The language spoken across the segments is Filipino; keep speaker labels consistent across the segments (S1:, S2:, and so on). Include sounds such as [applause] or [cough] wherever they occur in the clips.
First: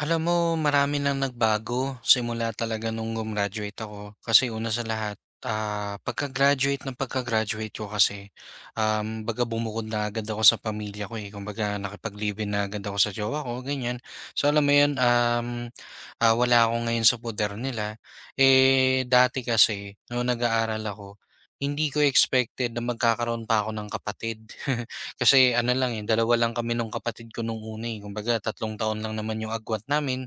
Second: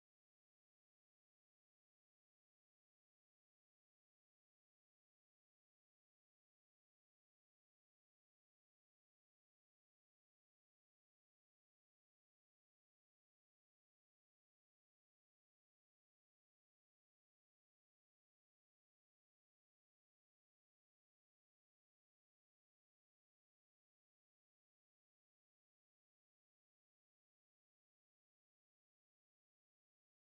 S1: Alam mo, marami nang nagbago simula talaga nung gumraduate ako. Kasi una sa lahat, pagka-graduate ko kasi, baga bumukod na agad ako sa pamilya ko eh. Kumbaga nakipag-live-in na agad ako sa jowa ko, ganyan. So alam mo yun, wala ako ngayon sa poder nila. Eh, dati kasi, noong nag-aaral ako, hindi ko expected na magkakaroon pa ako ng kapatid. [laughs] Kasi ano lang, eh, dalawa lang kami nung kapatid ko nung una, eh, kumbaga 3 taon lang naman yung agwat namin.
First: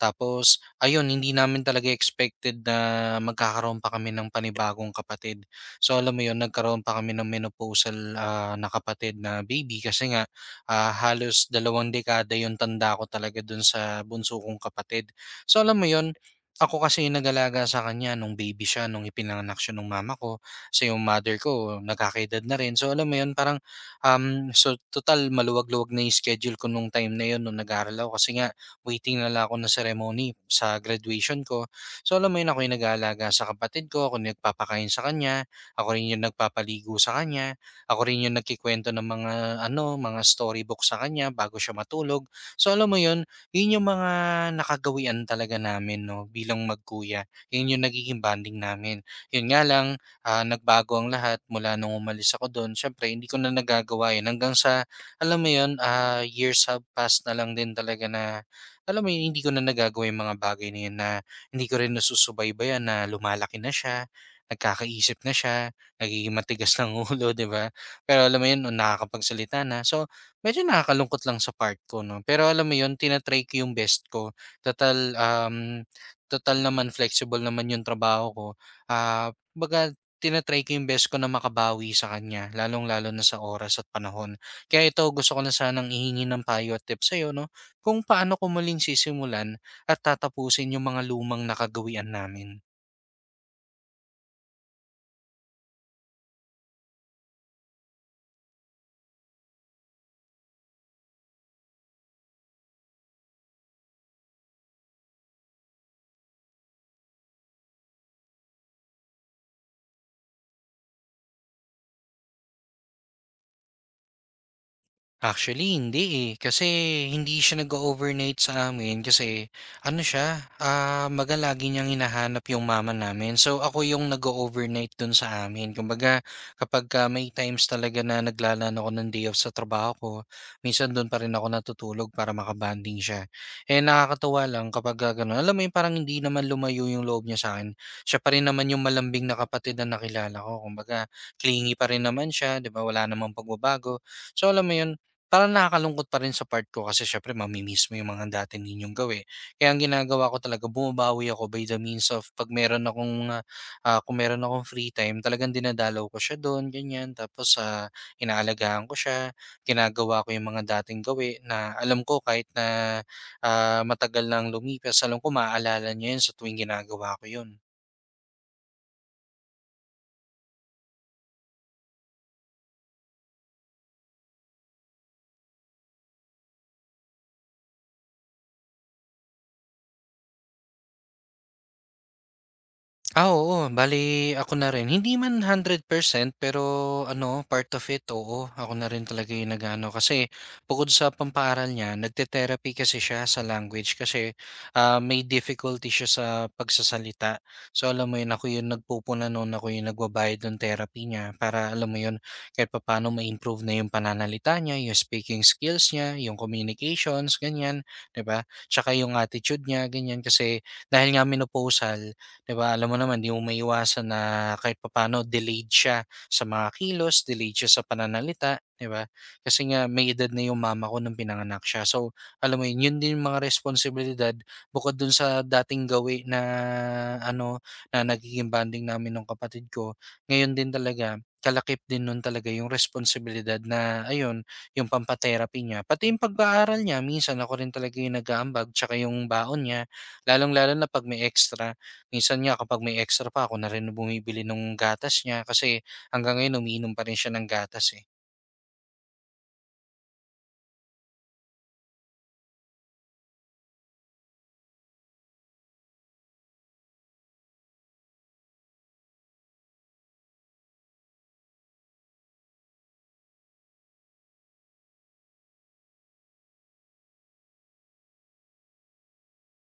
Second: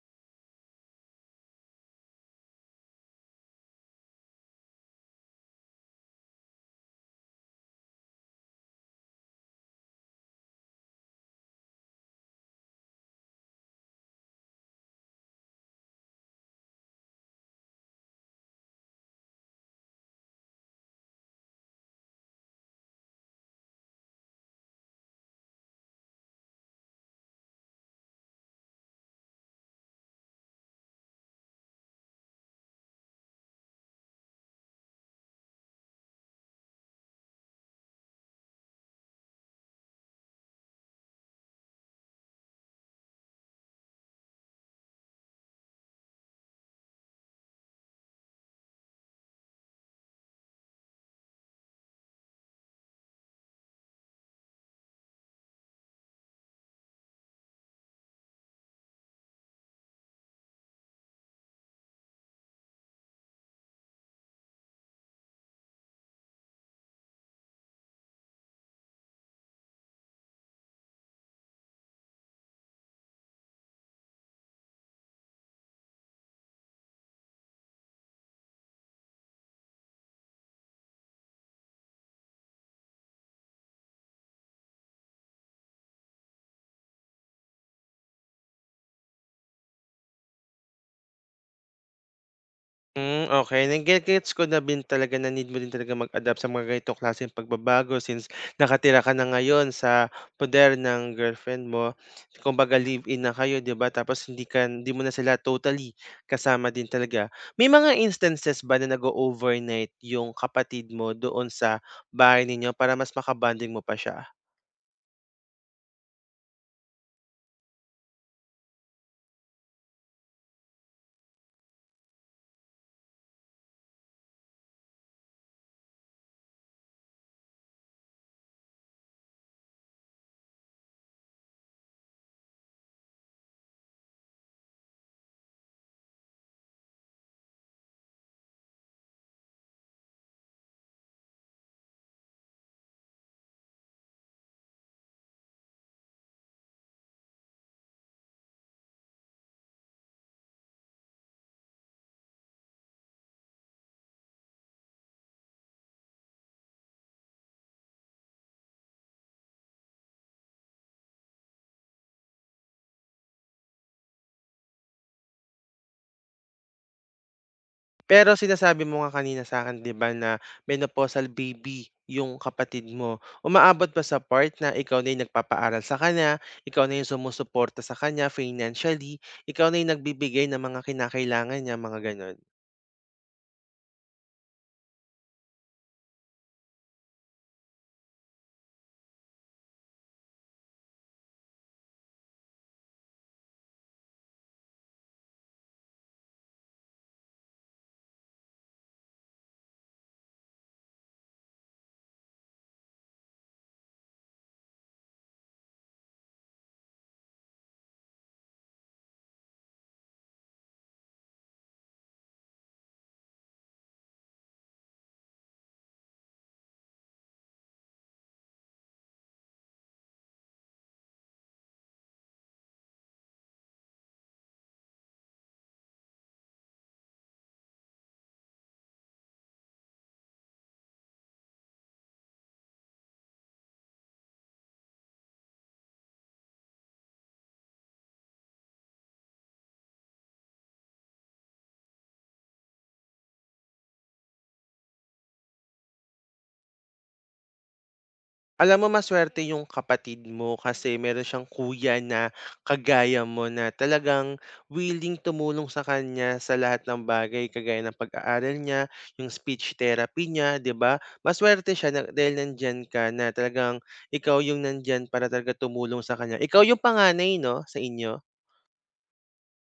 S1: Tapos ayun, hindi namin talaga expected na magkakaroon pa kami ng panibagong kapatid. So alam mo yun, nagkaroon pa kami ng menopausal, na kapatid na baby kasi nga, halos 2 dekada yung tanda ko talaga dun sa bunso kong kapatid. So alam mo yun, ako kasi yung nag-alaga sa kanya nung baby siya, nung ipinanganak siya nung mama ko. So yung mother ko nagkakaedad na rin. So alam mo yun, parang, so total maluwag-luwag na 'yung schedule ko nung time na 'yun nung nag-aaral ako kasi nga waiting na lang ako ng ceremony sa graduation ko. So alam mo 'yun, ako 'yung nag-aalaga sa kapatid ko, ako yung nagpapakain sa kanya, ako rin 'yung nagpapaligo sa kanya, ako rin 'yung nagkukuwento ng mga ano, mga storybook sa kanya bago siya matulog. So alam mo 'yun, 'yun 'yung mga nakagawian talaga namin 'no bilang magkuya. 'Yun 'yung nagiging bonding namin. 'Yun nga lang, nagbago ang lahat mula nung umalis ako do'n. Siyempre hindi ko na nagagawa 'yun hanggang sa alam mo 'yun, years have passed na lang din talaga na alam mo 'yun, hindi ko na nagagawa yung mga bagay na 'yun na hindi ko rin nasusubaybayan na lumalaki na siya, nagkakaisip na siya, nagiging matigas ng [laughs] ulo, 'di ba? Pero alam mo 'yun, nung nakakapagsalita na. So, medyo nakakalungkot lang sa part ko 'no, pero alam mo 'yun, tina-try ko yung best ko. Total, um, total naman flexible naman yung trabaho ko. Kumbaga tina-try ko yung best ko na makabawi sa kanya lalong-lalo na sa oras at panahon. Kaya ito gusto ko na sanang ihingi ng payo at tips sa'yo 'no, kung paano ko muling sisimulan at tatapusin yung mga lumang nakagawian namin.
S2: Hmm, Okay. Nage gets ko na din talaga na need mo din talaga mag-adapt sa mga ganitong klaseng pagbabago since nakatira ka na ngayon sa poder ng girlfriend mo. Kumbaga live-in na kayo, 'di ba? Tapos hindi mo na sila totally kasama din talaga. May mga instances ba na nag overnight yung kapatid mo doon sa bahay ninyo para mas makabanding mo pa siya?
S1: Actually, hindi, eh. Kasi hindi siya nag overnight sa amin kasi ano siya, kumbaga lagi niyang hinahanap yung mama namin. So, ako yung nag-o-overnight dun sa amin. Kumbaga, kapagka may times talaga na naglalaan ako ng day off sa trabaho ko, minsan dun pa rin ako natutulog para makabanding siya. Eh, nakakatuwa lang kapag ganun. Alam mo yun, parang hindi naman lumayo yung loob niya sa akin. Siya pa rin naman yung malambing na kapatid na nakilala ko. Kumbaga, clingy pa rin naman siya, 'di ba? Wala namang pagbabago. So alam mo yun, parang nakakalungkot pa rin sa part ko kasi syempre mami-miss mo yung mga dati ninyong gawi. Kaya ang ginagawa ko talaga bumabawi ako by the means of 'pag meron akong, ah, ah, kung meron akong free time talagang dinadalaw ko siya do'n ganyan. Tapos, inaalagaan ko siya, ginagawa ko yung mga dating gawi na alam ko kahit na, matagal nang lumipas alam ko maaalala niya 'yun sa tuwing ginagawa ko 'yun.
S2: Pero sinasabi mo nga kanina sa akin 'di ba na menopausal baby yung kapatid mo. Umaabot ba sa part na ikaw na yung nagpapaaral sa kanya, ikaw na yung sumusuporta sa kanya financially, ikaw na yung nagbibigay ng mga kinakailangan niya, mga gano'n?
S1: Oo. Bale, ako na rin. Hindi man 100% pero ano, part of it, oo. Ako na rin talaga yung nag-ano. Kasi bukod sa pampaaral niya, nagte-therapy kasi siya sa language kasi may difficulty siya sa pagsasalita. So alam mo yun, ako yung nagpupuna noon, ako yung nagbabayad ng therapy niya para alam mo yun, kahit papaano ma-improve na yung pananalita niya, yung speaking skills niya, yung communications, ganyan, 'di ba? Tsaka yung attitude niya, ganyan kasi dahil nga menopausal, 'di ba, alam mo naman, 'di mo maiiwasan na kahit papano delayed siya sa mga kilos, delayed siya sa pananalita, 'di ba? Kasi nga may edad na 'yung mama ko nung pinanganak siya. So, alam mo 'yun, 'yun din 'yung mga responsibilidad bukod dun sa dating gawi na ano, na nagiging bonding namin ng kapatid ko. Ngayon din talaga, kalakip din nun talaga 'yung responsibilidad na ayun, 'yung pampa niya. Pati 'yung pag-aaral niya minsan ako rin talaga 'yung nag-aambag, tsaka 'yung baon niya, lalong-lalo na 'pag may extra. Minsan nga kapag may extra pa ako na rin bumibili nung gatas niya kasi hanggang ngayon umiinom pa rin siya ng gatas, eh.
S2: Alam mo maswerte yung kapatid mo kasi meron siyang kuya na kagaya mo na talagang willing tumulong sa kanya sa lahat ng bagay kagaya ng pag-aaral niya, yung speech therapy niya, 'di ba? Maswerte siya na dahil nandiyan ka na talagang ikaw yung nandiyan para talaga tumulong sa kanya. Ikaw yung panganay 'no, sa inyo?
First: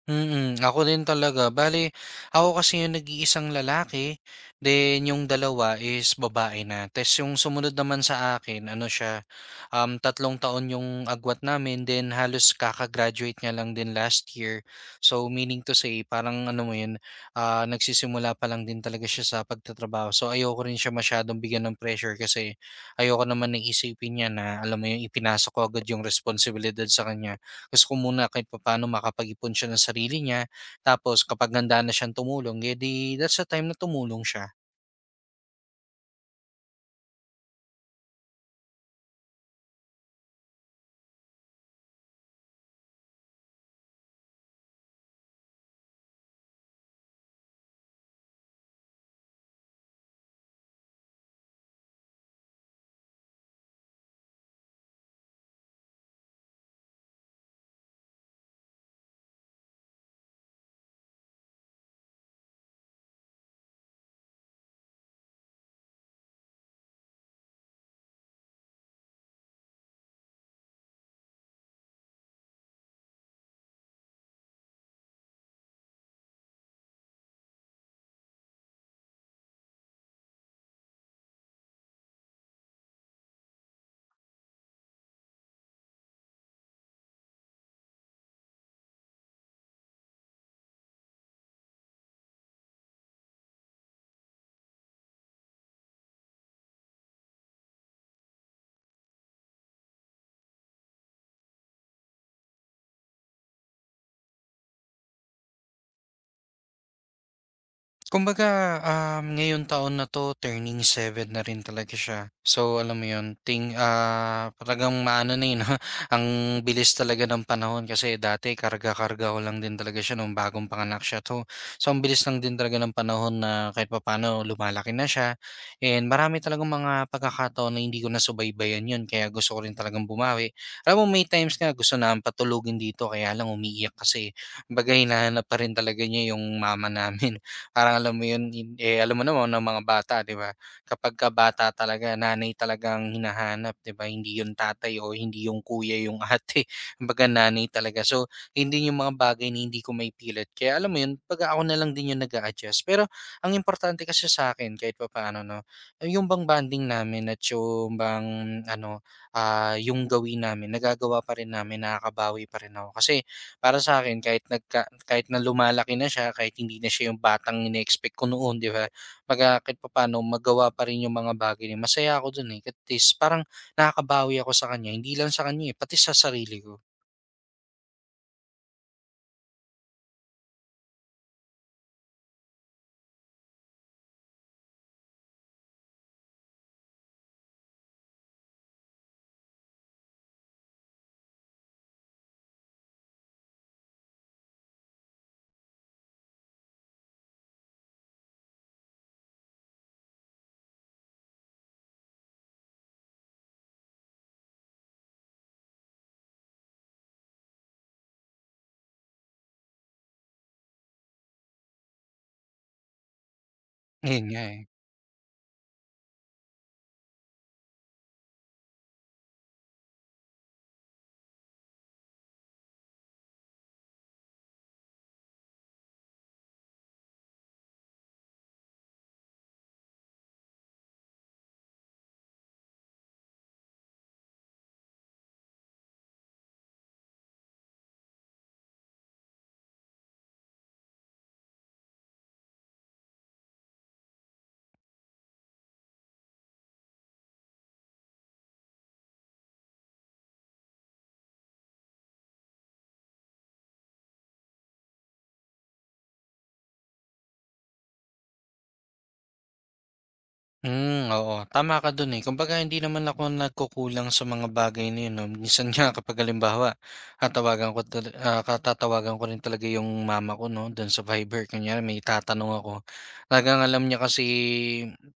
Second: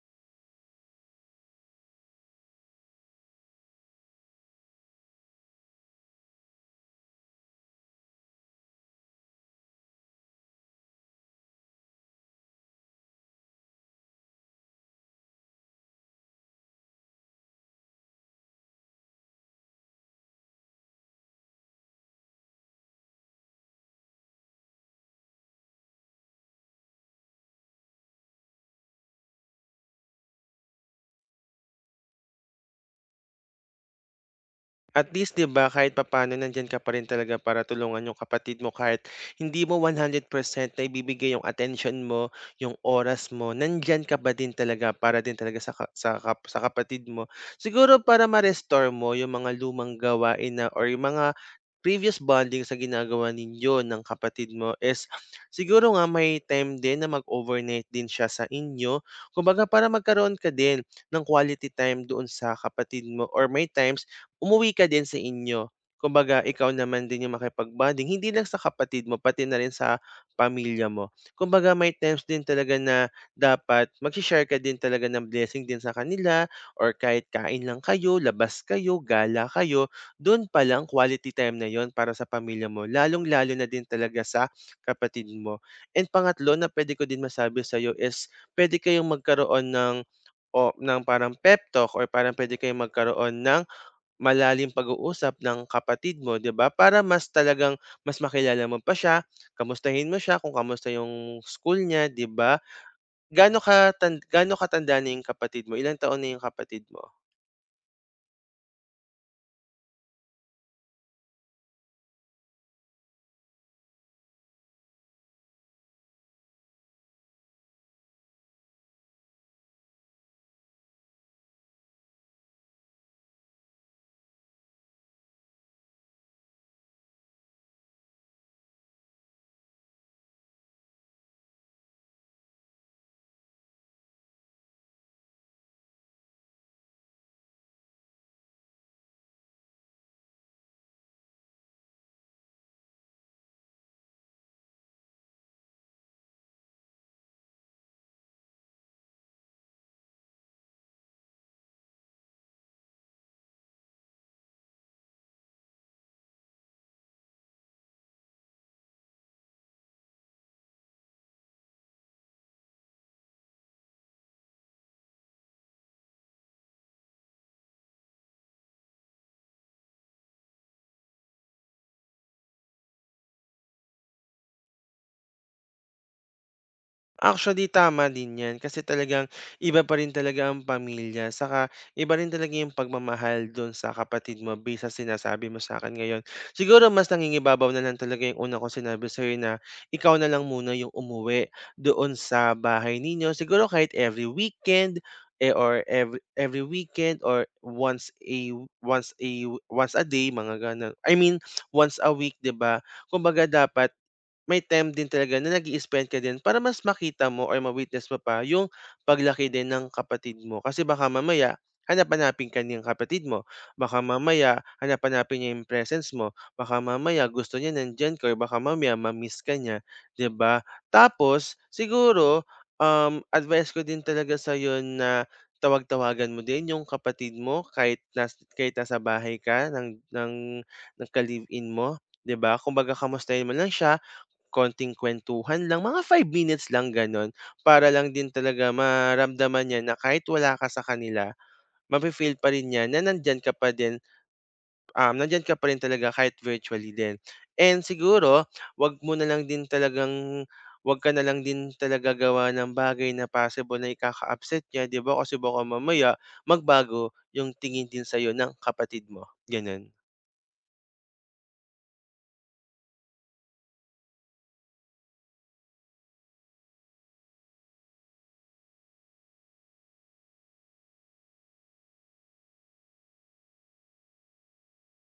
S1: Mm, ako din talaga. Bale, ako kasi yung nag-iisang lalaki, then yung dalawa is babae na. Tapos yung sumunod naman sa akin, ano siya, 3 taon yung agwat namin, then halos kakagraduate niya lang din last year. So meaning to say, parang ano mo yun, nagsisimula pa lang din talaga siya sa pagtatrabaho. So ayoko rin siya masyadong bigyan ng pressure kasi ayoko naman na isipin niya na, alam mo yung ipinasok ko agad yung responsibilidad sa kanya. Gusto ko muna kahit papaano makapag-ipon siya ng sarili niya. Tapos kapag handa na siyang tumulong, eh, that's the time na tumulong siya.
S2: At least 'di ba, kahit papaano nandiyan ka pa rin talaga para tulungan yung kapatid mo kahit hindi mo 100% ibibigay yung attention mo, yung oras mo, nandiyan ka pa din talaga para din talaga sa kapatid mo. Siguro para ma-restore mo yung mga lumang gawain na or yung mga previous bonding sa ginagawa ninyo ng kapatid mo is siguro nga may time din na mag-overnight din siya sa inyo. Kumbaga para magkaroon ka din ng quality time doon sa kapatid mo or may times umuwi ka din sa inyo. Kumbaga ikaw naman din yung makipag-bonding, hindi lang sa kapatid mo pati na rin sa pamilya mo. Kumbaga may times din talaga na dapat magse-share ka din talaga ng blessing din sa kanila or kahit kain lang kayo, labas kayo, gala kayo, do'n pa lang quality time na 'yon para sa pamilya mo, lalong-lalo na din talaga sa kapatid mo. And pangatlo na puwede ko din masabi sa'yo is puwede kayong magkaroon ng o ng parang pep talk or parang puwede kayong magkaroon ng malalim pag-uusap ng kapatid mo, 'di ba? Para mas talagang mas makilala mo pa siya, kamustahin mo siya kung kamusta yung school niya, 'di ba? Gaano katanda na yung kapatid mo? Ilang taon na yung kapatid mo?
S1: Kumbaga, ngayon taon na 'to turning 7 na rin talaga siya. So, alam mo 'yun, talagang maano na, eh, 'no, [laughs] ang bilis talaga ng panahon kasi dati karga-karga ko lang din talaga siya nung bagong panganak siya 'to. So, ang bilis lang din talaga ng panahon na kahit papaano lumalaki na siya and marami talagang mga pagkakataon na hindi ko nasubaybayan 'yun kaya gusto ko rin talagang bumawi. Alam mo may times nga gusto na patulugin dito kaya lang umiiyak kasi bagay hinahanap pa rin talaga niya yung mama namin. Parang alam mo yun, eh, alam mo naman ng mga bata 'di ba, kapagka bata talaga nanay talagang ang hinahanap 'di ba, hindi yung tatay o hindi yung kuya yung ate, [laughs] kumbaga nanay talaga. So, hindi yung mga bagay na hindi ko may maipilit kaya alam mo yun, 'baga ako na lang din yung nag adjust. Pero ang importante kasi sa sa'kin kahit papaano 'no, yun bang bonding namin at yung bang ano, yung gawin namin nagagawa pa rin namin, nakakabawi pa rin ako. Kasi para sa akin kahit nagka kahit na lumalaki na siya, kahit hindi na siya yung batang ine-expect ko noon, 'di ba? 'Baga kahit papaano magawa pa rin yung mga bagay niya. Masaya ako dun, eh, at least parang nakakabawi ako sa kanya, hindi lang sa kanya, eh, pati sa sarili ko.
S2: Actually, tama din 'yan kasi talagang iba pa rin talaga ang pamilya saka iba rin talaga yung pagmamahal do'n sa kapatid mo based sa sinasabi mo sa akin ngayon. Siguro mas nangingibabaw na lang talaga yung una kong sinabi sa'yo na ikaw na lang muna yung umuwi doon sa bahay ninyo. Siguro kahit every weekend, eh, or every weekend or once a day, mga gano'n. I mean, once a week, 'di ba? Kumbaga dapat may time din talaga na nag-i-spend ka din para mas makita mo or ma-witness mo pa yung paglaki din ng kapatid mo. Kasi baka mamaya hanap-hanapin ka niyang kapatid mo. Baka
S1: Ayun nga,
S2: mamaya
S1: eh.
S2: hanap-hanapin niya yung presence mo. Baka mamaya gusto niya nandiyan ka or baka mamaya ma-miss ka niya, 'di ba? Tapos siguro advice ko din talaga sa na tawag-tawagan mo din yung kapatid mo kahit nasa bahay ka ng ka-live-in mo, 'di ba? Kumbaga kamustahin mo lang siya. Konting kuwentuhan lang, mga 5 minutes lang gano'n, para lang din talaga maramdaman niya na kahit wala ka sa kanila, mafe-feel pa rin niya na nandiyan ka pa din, nandiyan ka pa rin talaga kahit virtually din. And siguro, 'wag mo na lang din talagang 'wag ka na lang din talaga gawa ng bagay na possible na ikaka-upset niya, 'di ba? Kasi baka mamaya magbago yung tingin din sa'yo ng kapatid mo, gano'n.
S1: Hmm, oo. Tama ka dun, eh. Kumbaga hindi naman ako nagkukulang sa mga bagay na yun 'no. Minsan nga kapag halimbawa, tatawagan ko rin talaga yung mama ko 'no, dun sa Viber. Kunyari may itatanong ako, talagang alam niya kasi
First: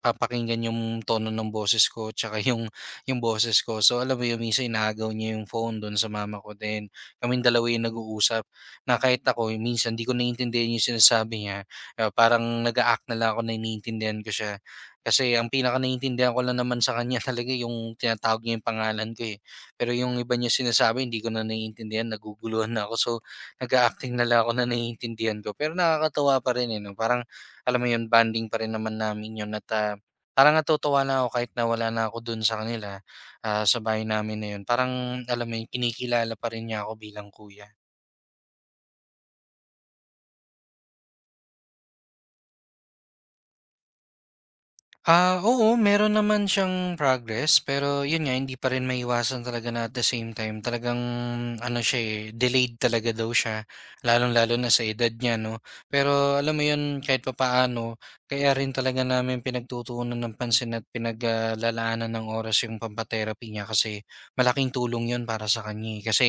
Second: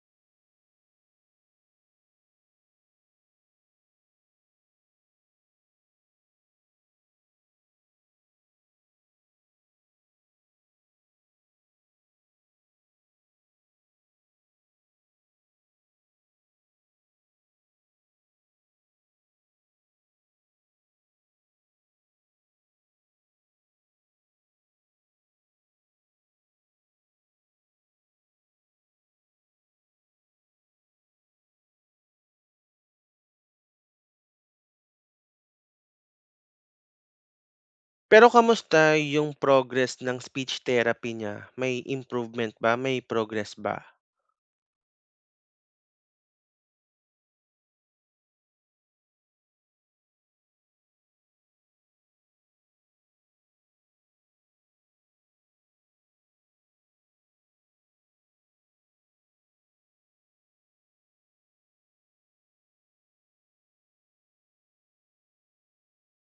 S1: papakinggan yung tono ng boses ko tsaka [laughs] yung boses ko. So alam mo yun, minsan inaagaw niya yung phone dun sa mama ko, then kaming dalawa yung nag-uusap na kahit ako minsan di ko naiintindihan yung sinasabi niya, parang nag-a-act na lang ako na iniintindihan ko siya. Kasi ang pinaka-naiintindihan ko lang naman sa kanya [laughs] talaga yung tinatawag niya yung pangalan ko, eh. Pero yung iba niya sinasabi hindi ko na naiintindihan, naguguluhan na ako. So, nag-a-acting na lang ako na naiintindihan ko. Pero nakakatuwa pa rin, eh, 'no? Parang alam mo yun, bonding pa rin naman namin yun at, parang natutuwa lang ako kahit na wala na ako dun sa kanila, sa bahay namin na yun. Parang alam mo yun, kinikilala pa rin niya ako bilang kuya.
S2: Pero kamusta yung progress ng speech therapy niya, may improvement ba, may progress ba?
S1: Oo, meron naman siyang progress pero yun nga hindi pa rin maiwasan talaga na at the same time talagang ano siya, eh, delayed talaga daw siya lalong-lalo na sa edad niya 'no. Pero alam mo yun kahit papaano kaya rin talaga namin pinagtutuunan ng pansin at pinaglalaanan ng oras yung pampa niya kasi malaking tulong yun para sa kanya, eh. Kasi,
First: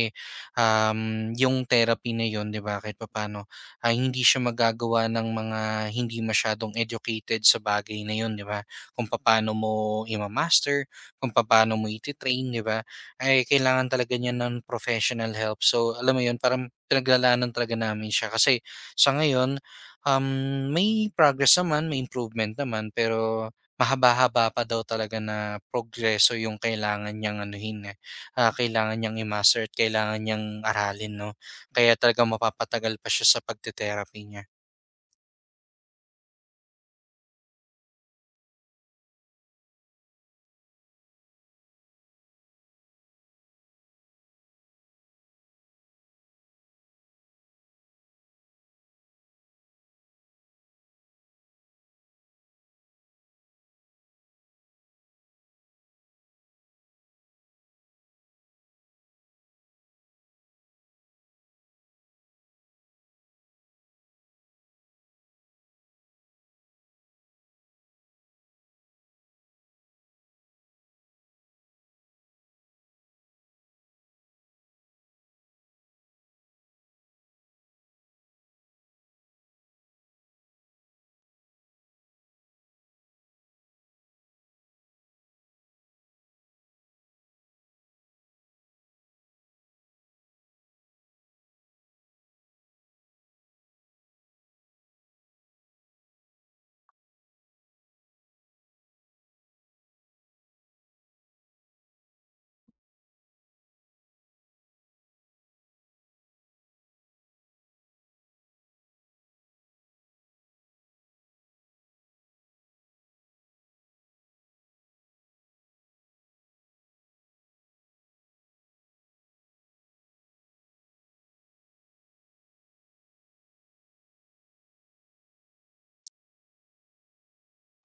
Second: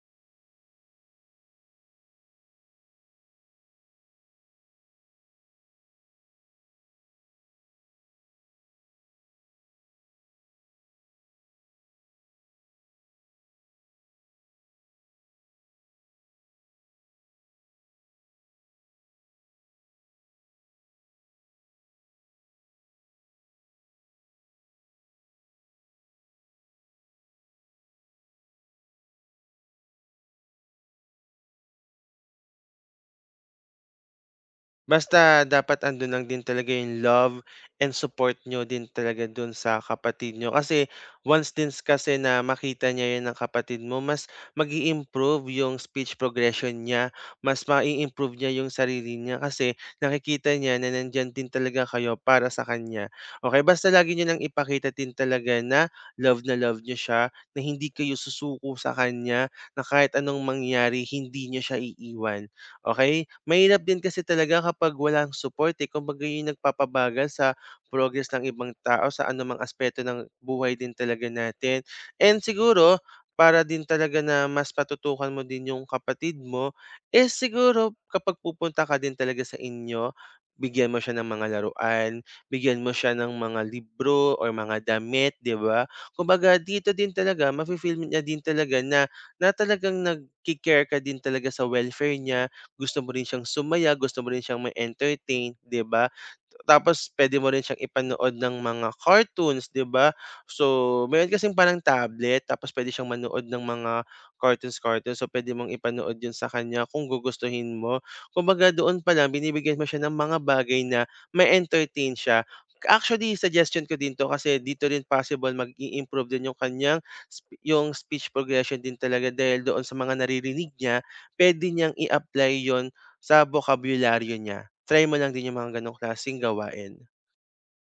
S1: yung therapy na yun 'di ba kahit papaano ay hindi siya magagawa ng mga hindi masyadong educated sa bagay na yun 'di ba? Kung paano mo ima-master, kung paano mo iti-train, 'di ba? Ay kailangan talaga niya ng professional help. So, alam mo 'yun, parang pinaglalaanan talaga namin siya kasi sa ngayon, may progress naman, may improvement naman, pero mahaba-haba pa daw talaga na progreso yung kailangan niyang anuhin, eh, kailangan niyang i-master at kailangan niyang aralin, 'no? Kaya talaga mapapatagal pa siya sa pagte-therapy niya.
S2: Basta dapat andun lang din talaga yung love and support nyo din talaga dun sa kapatid nyo. Kasi once din s- kasi na makita niya yun ng kapatid mo, mas mag improve yung speech progression niya, mas mai-improve niya yung sarili niya kasi nakikita niya na nandiyan din talaga kayo para sa kanya. Okay, basta lagi niyo lang ipakita din talaga na love niyo siya, na hindi kayo susuko sa kanya, na kahit anong mangyari, hindi niyo siya iiwan. Okey? Mahirap din kasi talaga kapag walang support, eh, kumbaga yun yung nagpapabagal sa progress ng ibang tao sa anumang aspeto ng buhay din talaga natin. And siguro para din talaga na mas matutukan mo din yung kapatid mo, is siguro kapag pupunta ka din talaga sa inyo, bigyan mo siya ng mga laruan, bigyan mo siya ng mga libro or mga damit, 'di ba? Kumbaga dito din talaga mafi-feel niya din talaga na na talagang nagke-care ka din talaga sa welfare niya, gusto mo rin siyang sumaya, gusto mo rin siyang ma-entertain, 'di ba? Tapos puwede mo rin siyang ipanood ng mga cartoons, 'di ba? So, meron kasing parang tablet tapos puwede siyang manood ng mga cartoons-cartoons. So, puwede mong ipanood 'yun sa kanya kung gugustuhin mo. Kumbaga doon pa lang binibigyan mo siya ng mga bagay na ma-entertain siya. Actually, suggestion ko din 'to kasi dito rin possible mag-i-improve din yung kanyang yung speech progression din talaga dahil doon sa mga naririnig niya, puwede niyang i-apply 'yon sa bokabularyo niya. Try mo lang din yung mga gano'ng klaseng gawain.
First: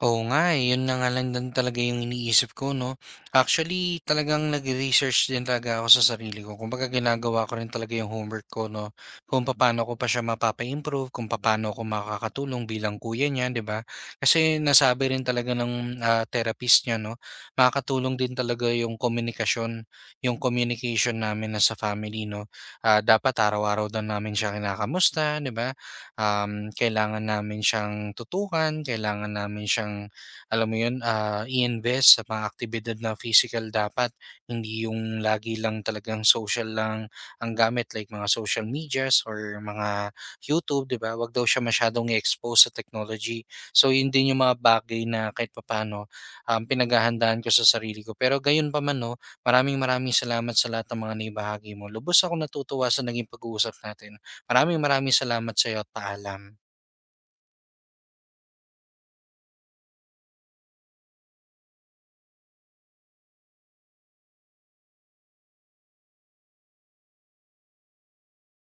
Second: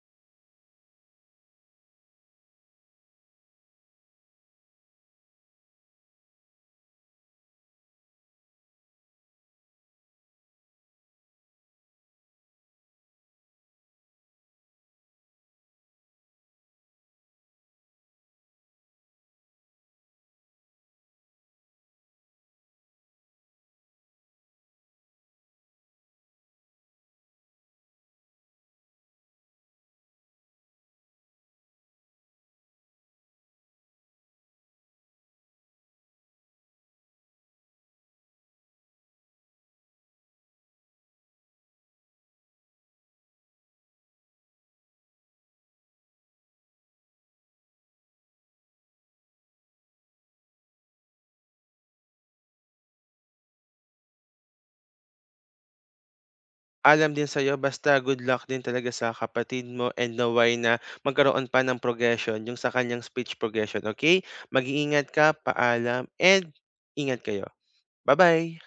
S1: Oo nga, eh, yun na nga lang din talaga yung iniisip ko 'no. Actually, talagang nag research din talaga ako sa sarili ko. Kumbaga ginagawa ko rin talaga yung homework ko 'no, kung paano ko pa siya mapapa-improve, kung paano ako makakatulong bilang kuya niya, 'di ba? Kasi nasabi rin talaga ng, therapist niya 'no, makakatulong din talaga yung komunikasyon, yung communication namin as a family 'no. Ah, dapat araw-araw daw namin siya kinakamusta, 'di ba? Kailangan namin siyang tutukan, kailangan namin siyang, alam mo yun, i-invest sa mga aktibidad na physical dapat. Hindi yung lagi lang talagang social lang ang gamit like mga social medias or mga YouTube, di ba? Wag daw siya masyadong i-expose sa technology. So, yun din yung mga bagay na kahit papano pinaghahandaan ko sa sarili ko. Pero gayon pa man, no, maraming maraming salamat sa lahat ng mga naibahagi mo. Lubos ako natutuwa sa naging pag-uusap natin. Maraming maraming salamat sa'yo. Paalam.
S2: Alam din sa'yo, basta good luck din talaga sa kapatid mo and naway na magkaroon pa ng progression yung sa kanyang speech progression, okay? Mag-iingat ka, paalam, and ingat kayo. Bye bye.